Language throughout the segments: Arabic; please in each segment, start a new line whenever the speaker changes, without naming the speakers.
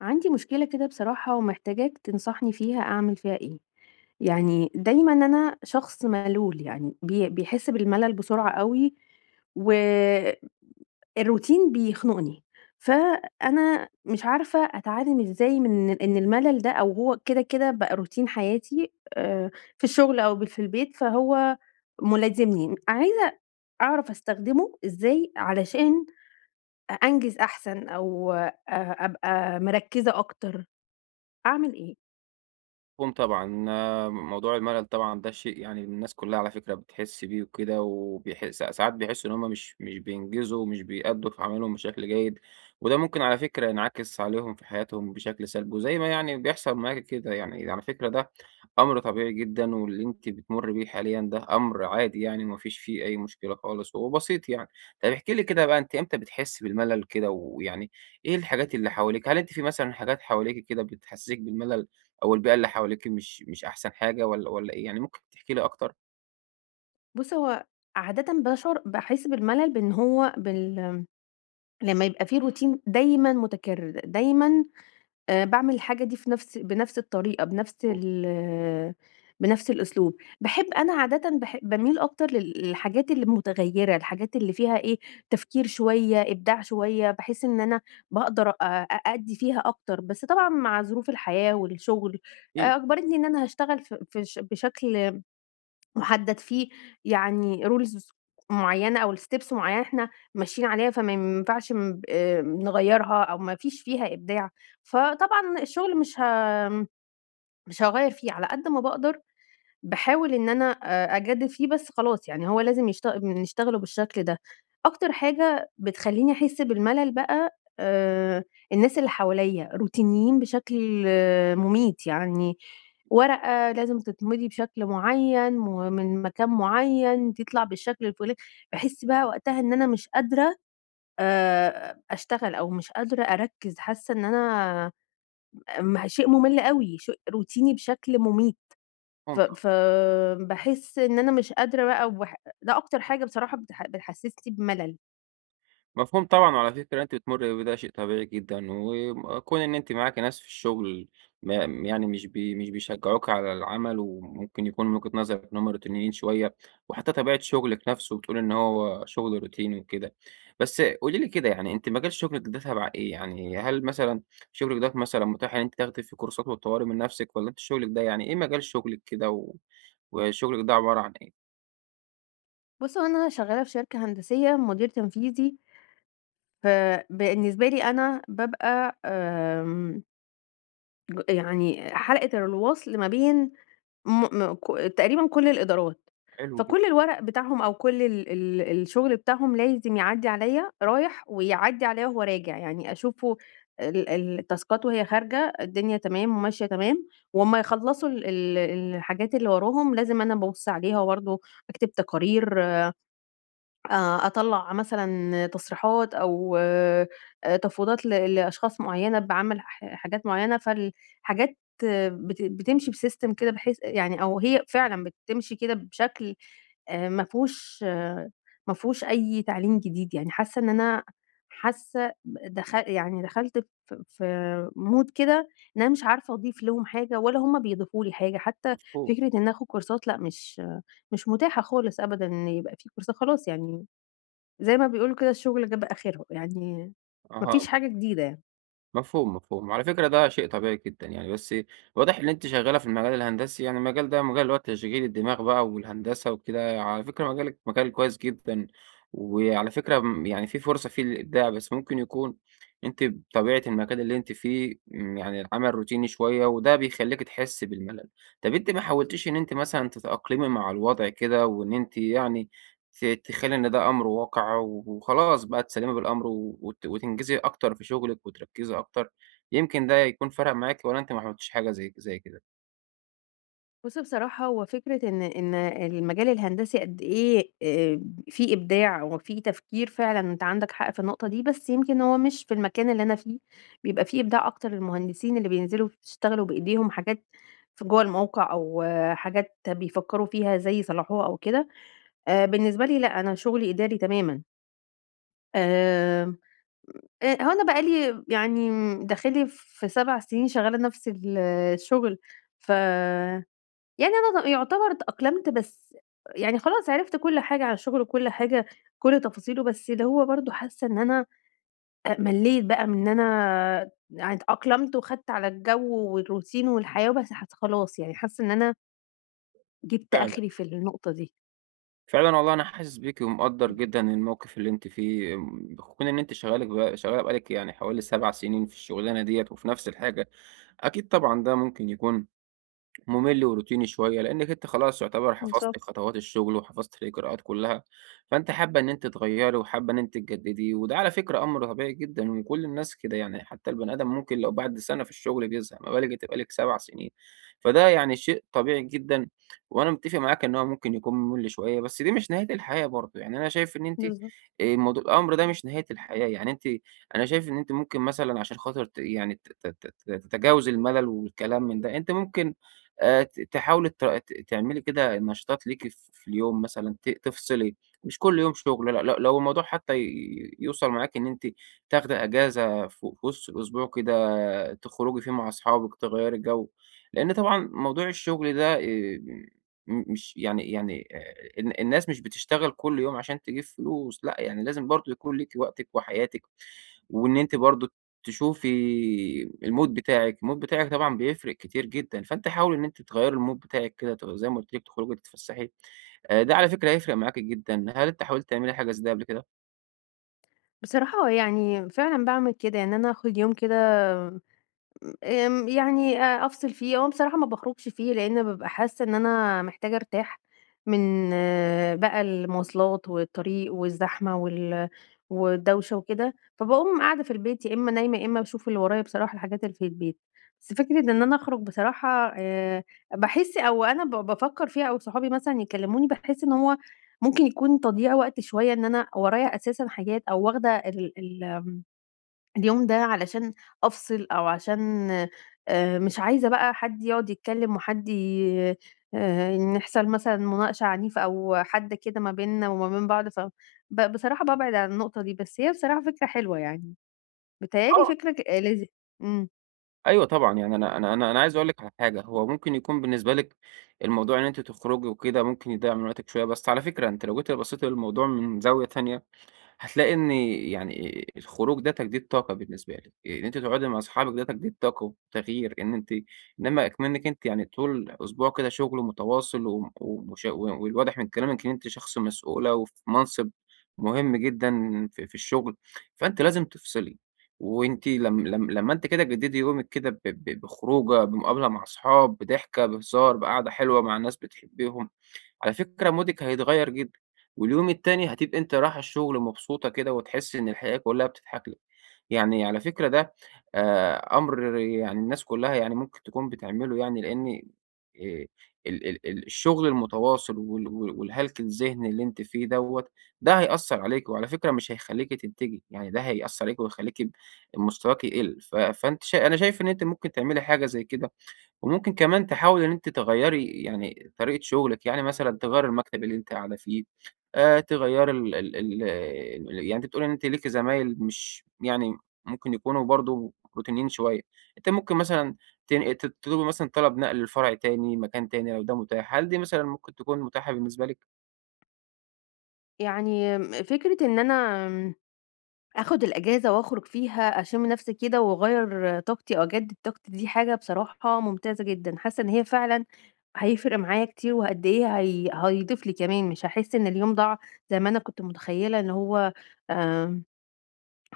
عندي مشكلة كده بصراحة ومحتاجاك تنصحني فيها أعمل فيها إيه؟ يعني دايمًا أنا شخص ملول، يعني بيحس بالملل بسرعة أوي والروتين بيخنقني، فأنا مش عارفة أتعلم إزاي من إن الملل ده أو هو كده، كده بقى روتين حياتي في الشغل أو في البيت، فهو ملازمني. عايزة أعرف أستخدمه إزاي علشان أنجز أحسن أو أبقى مركزة أكتر. أعمل إيه؟
مفهوم طبعًا، موضوع الملل طبعًا ده شيء يعني الناس كلّها على فكرة بتحس بيه وكده، وبيح س ساعات بيحسّوا إن هُم مش بينجزوا ومش بيأدّوا في عملهم بشكل جيد، وده ممكن على فكرة ينعكس عليهم في حياتهم بشكل سلبي، وزي ما يعني بيحصل معاكِ كده يعني، على فكرة ده أمر طبيعي جدًا، واللي أنتِ بتمُرّي بيه حاليًا ده أمر عادي يعني، وما فيش فيه أي مشكلة خالص وبسيط يعني. طَب احكي لي كده بقى، أنتِ إمتى بتحسّي بالملل كده؟ ويعني إيه الحاجات اللي حواليكِ؟ هل أنتِ في مثلًا حاجات حواليكِ كده بتحسّسِك بالملل؟ أو البيئة اللي حواليكِ مش أحسن حاجة، والّا إيه؟ يعني ممكن تحكي لي أكتر؟
بُص، هو عادةً باحس بالملل بإن هو بال لمّا يبقى في روتين دايمًا متكرر، دايمًا باعمل الحاجة دي في نفس بنفس الطريقة، بنفس الأسلوب. باحب أنا عادةً باح باميل أكتر للحاجات اللي متغيّرة، الحاجات اللي فيها إيه، تفكير شوية، إبداع شوية، باحس إن أنا باقدر أ أأدّي فيها أكتر، بس طبعًا مع ظروف الحياة والشغل،
إيه؟
أجبرتني إن أنا هاشتغل ف في ش بشكل مُحدد فيه يعني rules معيّنة أو steps معيّنة إحنا ماشيين عليها، فما ينفعش م نغيّرها أو ما فيش فيها إبداع، فطبعًا الشغل مش هاغيّر فيه، على قد ما باقدر باحاول إن أنا أجدد فيه بس خلاص يعني هو لازم نشتغله بالشكل ده. أكتر حاجة بتخلّيني أحس بالملل بقى الناس اللي حواليّا، روتينيين بشكل آه، مميت، يعني ورقة لازم تتمضي بشكل معيّن ومن مكان معيّن تطلع بالشكل الفُلا. باحس بقى وقتها إن أنا مش قادرة أشتغل أو مش قادرة أركّز، حاسة إن أنا شيء مُمِل أوي، شيء روتيني بشكل مميت. فباحس إن أنا مش قادرة بقى. ده أكتر حاجة بصراحة بتحسسني بملل.
مفهوم طبعًا، وعلى فكرة أنتِ بتمُرّي بده شيء طبيعي جدًا، وكون إن أنتِ معاكِ ناس في الشغل ما يعني مش بيشجّعوكِ على العمل، وممكن يكون من وجهة نظرِك إن هُم روتينيين شوية، وحتى طبيعة شغلِك نفسه بتقولي إن هو شغل روتيني وكده. بس قولي لي كده، يعني أنتِ مجال شغلِك ده تبع إيه؟ يعني هل مثلًا شغلِك ده مثلًا متاح إن أنتِ تاخدي فيه كورسات وتطوّري من نفسِك، والّا أنتِ شغلِك ده يعني إيه مجال شغلِك كده وشغلِك ده عبارة عن إيه؟
بُص، هو أنا شغّالة في شركة هندسية مدير تنفيذي، فبالنسبة لي أنا بابقى يعني حلقة الوصل ما بين م م ك تقريبًا كل الإدارات،
حلو جدًا،
فكل الورق بتاعهم أو كل ال ال الشغل بتاعهم لازم يعدّي عليَّ رايح ويعدّي عليَّ وهو راجع، يعني أشوفه التاسكات وهي خارجة الدنيا تمام وماشية تمام، وأمّا يخلّصوا ال ال الحاجات اللي وراهم لازم أنا بابُص عليها وبرضه أكتب تقارير أطلّع مثلًا تصريحات أو تفويضات لأشخاص معيّنة باعمّل حاجات معيّنة، فالحاجات آه، بتمشي بsystem كده بحيث يعني أو هي فعلًا بتمشي كده بشكل ما فيهوش آه، ما فيهوش أي تعليم جديد، يعني حاسة إن أنا حاسة دخ يعني دخلت في mood كده إن أنا مش عارفة أضيف لهم حاجة ولا هم بيضيفوا لي حاجة، حتى
مفهوم.
فكرة إن آخُد كورسات لأ، مش متاحة خالص أبدًا إن يبقى في كورسات، خلاص يعني زي ما بيقولوا كده الشغل جاب آخره، يعني ما فيش
أها.
حاجة جديدة يعني.
مفهوم، مفهوم. وعلى فكرة ده شيء طبيعي جدًا يعني، بس واضح إن أنتِ شغّالة في المجال الهندسي، يعني المجال ده مجال اللي هو تشغيل الدماغ بقى والهندسة وكده. على فكرة مجالِك مجال كويس جدًا، وعلى فكرة يعني في فرصة فيه للإبداع، بس ممكن يكون أنتِ بطبيعة المكان اللي أنتِ فيه يعني العمل روتيني شوية وده بيخلّيكِ تحسّي بالملل. طَب أنتِ ما حاولتيش إن أنتِ مثلًا تتأقلمي مع الوضع كده، وإن أنتِ يعني تخيلي إن ده أمر واقع وخلاص بقى تسلمي بالأمر، وتنجزي أكتر في شغلِك وتركّزي أكتر؟ يمكن ده يكون فرق معاكِ، والّا أنتِ ما عملتيش حاجة زي كده؟
بُص بصراحة هو فكرة إن المجال الهندسي قد إيه فيه إبداع وفيه تفكير فعلًا أنت عندك حق في النقطة دي، بس يمكن هو مش في المكان اللي أنا فيه، بيبقى فيه إبداع أكتر للمهندسين اللي بينزلوا يشتغلوا بإيديهم حاجات في جوّه الموقع أو آه، حاجات بيفكّروا فيها إزاي يصلّحوها أو كده، بالنسبة لي لأ، أنا شغلي إداري تمامًا. آمم هو أنا بقى لي يعني داخلي في 7 سنين شغّالة نفس الشغل، ف يعني أنا يعتبر اتأقلمت بس يعني خلاص عرفت كل حاجة عن الشغل وكل حاجة، كل تفاصيله، بس اللي هو برضه حاسة إن أنا ملّيت بقى من إن أنا يعني اتأقلمت وخدت على الجو والروتين والحياة وبس حس خلاص يعني حاسة إن أنا جِبت
فعلًا،
آخري في النقطة دي.
فعلًا والله أنا حاسس بيكِ ومقدّر جدًا الموقف اللي أنتِ فيه. بكون إن أنتِ شغالة بقى لِك يعني حوالي 7 سنين في الشغلانة ديّة وفي نفس الحاجة، أكيد طبعًا ده ممكن يكون ممل وروتيني شوية، لأنِّك أنتِ خلاص يُعتبر
بالضبط،
حفظتِ خطوات الشغل وحفظتِ الإجراءات كلّها، فأنتِ حابة إن أنتِ تغيّري، وحابة إن أنتِ تجدّدي، وده على فكرة أمر طبيعي جدًا وكل الناس كده، يعني حتى البني آدم ممكن لو بعد سَنة في الشغل بيزهق، ما بالِك أنتِ بقالِك 7 سنين. فده يعني شيء طبيعي جدًا، وأنا متّفق معاكِ إن هو ممكن يكون ممل شوية، بس دي مش نهاية الحياة برضه. يعني أنا شايف إن أنتِ،
بالضبط.
الموضو الأمر ده مش نهاية الحياة، يعني أنتِ، أنا شايف إن أنتِ ممكن مثلًا عشان خاطر ت يعني ت ت ت تتجاوزي الملل والكلام من ده. أنتِ ممكن ت تحاولي ت ت تعملي كده نشاطات ليكِ في اليوم، مثلًا تفصلي، مش كل يوم شغل، لأ. لو الموضوع حتى يوصل معاكِ إن أنتِ تاخدي أجازة في وسط الأسبوع كده، تخرجي فيه مع أصحابِك، تغيّري جو، لإن طبعًا موضوع الشغل ده م مش يعني يعني ال الناس مش بتشتغل كل يوم عشان تجيب فلوس، لأ. يعني لازم برضه يكون ليكِ وقتِك وحياتِك، وإن أنتِ برضه تشوفي الmood بتاعِك. الmood بتاعِك طبعًا بيفرق كتير جدًا، فأنتِ حاولي إن أنتِ تغيّري الmood بتاعِك كده زي ما قُلت لِك، تخرجي تتفسحي. ده على فكرة هيفرق معاكِ جدًا. هل أنتِ حاولتِ تعملي حاجة زي ده قبل كده؟
بصراحة يعني فعلًا باعمل كده، يعني أنا آخُد يوم كده يعني أفصل فيه، هو بصراحة ما باخرجش فيه لإن بابقى حاسة إن أنا محتاجة أرتاح من آه، بقى المواصلات والطريق والزحمة والدوشة وكده، فباقوم قاعدة في البيت يا إما نايمة يا إما باشوف اللي ورايا بصراحة الحاجات اللي في البيت، بس فكرة إن أنا أخرج بصراحة باحس أو أنا بافكر فيها أو صحابي مثلًا يكلموني باحس إن هو ممكن يكون تضييع وقت شوية إن أنا ورايا أساسًا حاجات أو واخدة ال ال اليوم ده علشان أفصل أو عشان مش عايزة بقى حد يقعد يتكلّم وحد ي نحصل مثلًا مناقشة عنيفة أو حَدّ كده ما بيننا وما بين بعض، ف ب بصراحة بابعد عن النقطة دي، بس هي بصراحة فكرة حلوة يعني، بيتهيأ لي فكرة ك لذي إمم.
أيوه طبعًا، يعني أنا عايز أقول لِك على حاجة. هو ممكن يكون بالنسبة لِك الموضوع إن أنتِ تخرجي وكده ممكن يضيّع من وقتِك شوية، بس على فكرة أنتِ لو جيتِ بصيتِ للموضوع من زاوية تانية، هتلاقي إن يعني الخروج ده تجديد طاقة بالنسبة لِك. إن أنتِ تقعدي مع أصحابِك ده تجديد طاقة وتغيير، إن أنتِ إنما إكمنِك أنتِ، يعني طول أسبوع كده شغل متواصل وم ومش والواضح من كلامِك إن أنتِ شخص مسؤولة، وفي منصب مهم جدًا في الشغل. فأنتِ لازم تفصلي، وأنتِ لم لم لمّا أنتِ كده تجددي يومِك كده ب ب بخروجة، بمقابلة مع أصحاب، بضحكة، بهزار، بقعدة حلوة مع ناس بتحبيهم. على فكرة مودك هيتغيّر جدًا، واليوم التاني هتبقى أنتِ رايحة الشغل مبسوطة كده، وتحسّي إن الحياة كلّها بتضحك لِك. يعني على فكرة ده أمر يعني الناس كلّها يعني ممكن تكون بتعمله، يعني لإن آآ ال ال ال الشغل المتواصل والهلك الذهني اللي أنتِ فيه دوّة، ده هيأثّر عليكِ، وعلى فكرة مش هيخلّيكِ تنتجي. يعني ده هيأثّر عليكِ ويخلّيكِ مستواكِ يقِل، ف فأنتِ شا أنا شايف إن أنتِ ممكن تعملي حاجة زي كده. وممكن كمان تحاولي إن أنتِ تغيّري يعني طريقة شغلِك، يعني مثلًا تغيّري المكتب اللي أنتِ قاعدة فيه، تغيّري ال ال ال ال- يعني أنتِ بتقولي إن أنتِ ليكِ زمايل مش يعني ممكن يكونوا برضه روتينيين شوية. أنتِ ممكن مثلًا تن ت تطلبي مثلًا طلب نقل لفرع تاني، مكان تاني لو ده متاح. هل دي مثلًا ممكن تكون متاحة بالنسبة لِك؟
يعني فكرة إن أنا آخُد الأجازة وأخرج فيها أشم نَفْسي كده وأغيّر طاقتي أو أجدد طاقتي، دي حاجة بصراحة ممتازة جدًا، حاسة إن هي فعلًا هيفرق معايا كتير وقد إيه هي هيضيف لي كمان، مش هاحس إن اليوم ضاع زي ما أنا كنت متخيّلة إن هو آمم،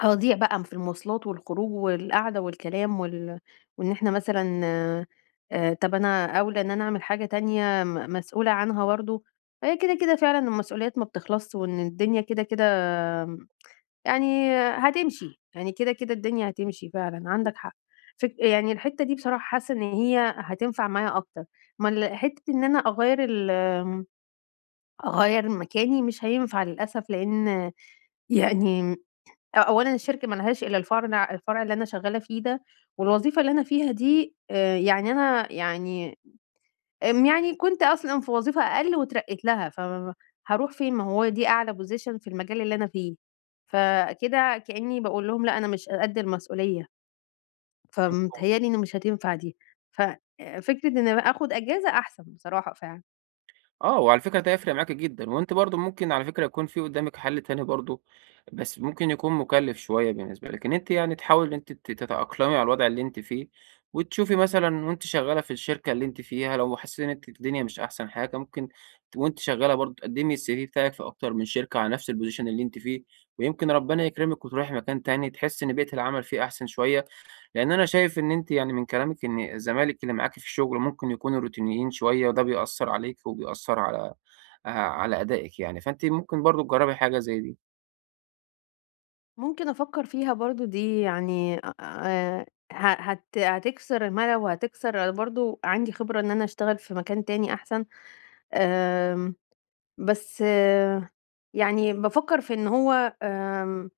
هيضيع بقى في المواصلات والخروج والقعدة والكلام وإن إحنا مثلًا طَب أنا أولى إن أنا أعمل حاجة تانية مسؤولة عنها برضه، هي كده، كده فعلًا المسؤوليات ما بتخلصش وإن الدنيا كده، كده يعني هتمشي، يعني كده، كده الدنيا هتمشي فعلًا، عندك حق. يعني الحتّة دي بصراحة حاسّة إن هي هتنفع معايا أكتر، ما ال حتّة إن أنا أغيّر ال آمم، أغيّر مكاني مش هينفع للأسف، لإن يعني أولًا الشركة ما لهاش إلا الفرع اللي أنا شغّالة فيه ده، والوظيفة اللي أنا فيها دي يعني أنا يعني آمم، يعني كنت أصلًا في وظيفة أقل واترقيت لها، فهاروح فين؟ ما هو دي أعلى position في المجال اللي أنا فيه، فكده كإني باقول لهم لأ أنا مش قد المسؤولية، فمتهيأ لي إن مش هتنفع دي، ف فكرة إن أنا آخد أجازة أحسن بصراحة فعلًا.
آه، وعلى فكرة ده هيفرق معاكِ جدًا. وأنتِ برضه ممكن، على فكرة، يكون في قدّامِك حل تاني برضه، بس ممكن يكون مُكلِّف شوية بالنسبة لِك، إن أنتِ يعني تحاولي إن أنتِ تتأقلمي على الوضع اللي أنتِ فيه، وتشوفي مثلًا وأنتِ شغّالة في الشركة اللي أنتِ فيها، لو حسيتِ إن أنتِ الدنيا مش أحسن حاجة، ممكن وأنتِ شغّالة برضه تقدّمي الCV بتاعِك في أكتر من شركة على نفس الposition اللي أنتِ فيه، ويمكن ربنا يكرمِك وتروحي مكان تاني تحسّي إن بيئة العمل فيه أحسن شوية. لأن أنا شايف إن أنتِ يعني من كلامِك إن زمايلِك اللي معاكِ في الشغل ممكن يكونوا روتينيين شوية، وده بيأثّر عليكِ وبيأثّر على أدائِك يعني، فأنتِ ممكن برضه تجرّبي حاجة زي دي.
ممكن أفكر فيها برضه دي يعني أ ه هت هتكسر الملل وهتكسر أنا برضه عندي خبرة إن أنا أشتغل في مكان تاني أحسن، آمم، بس آه، يعني بافكر في إن هو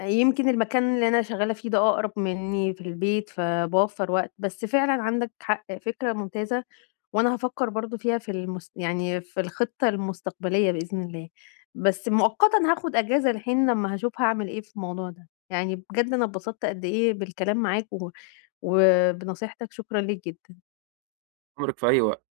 يمكن المكان اللي أنا شغّالة فيه ده أقرب منّي في البيت، فباوفّر وقت، بس فعلًا عندك حق، فكرة ممتازة، وأنا هافكّر برضه فيها في المس يعني في الخطة المستقبلية بإذن الله، بس مؤقتًا هاخد أجازة لحين لمّا هاشوف هاعمل إيه في الموضوع ده، يعني بجد أنا اتبسطت قد إيه بالكلام معاك وبنصيحتك، شكرًا ليك جدًا.
عمرِك في أي وقت.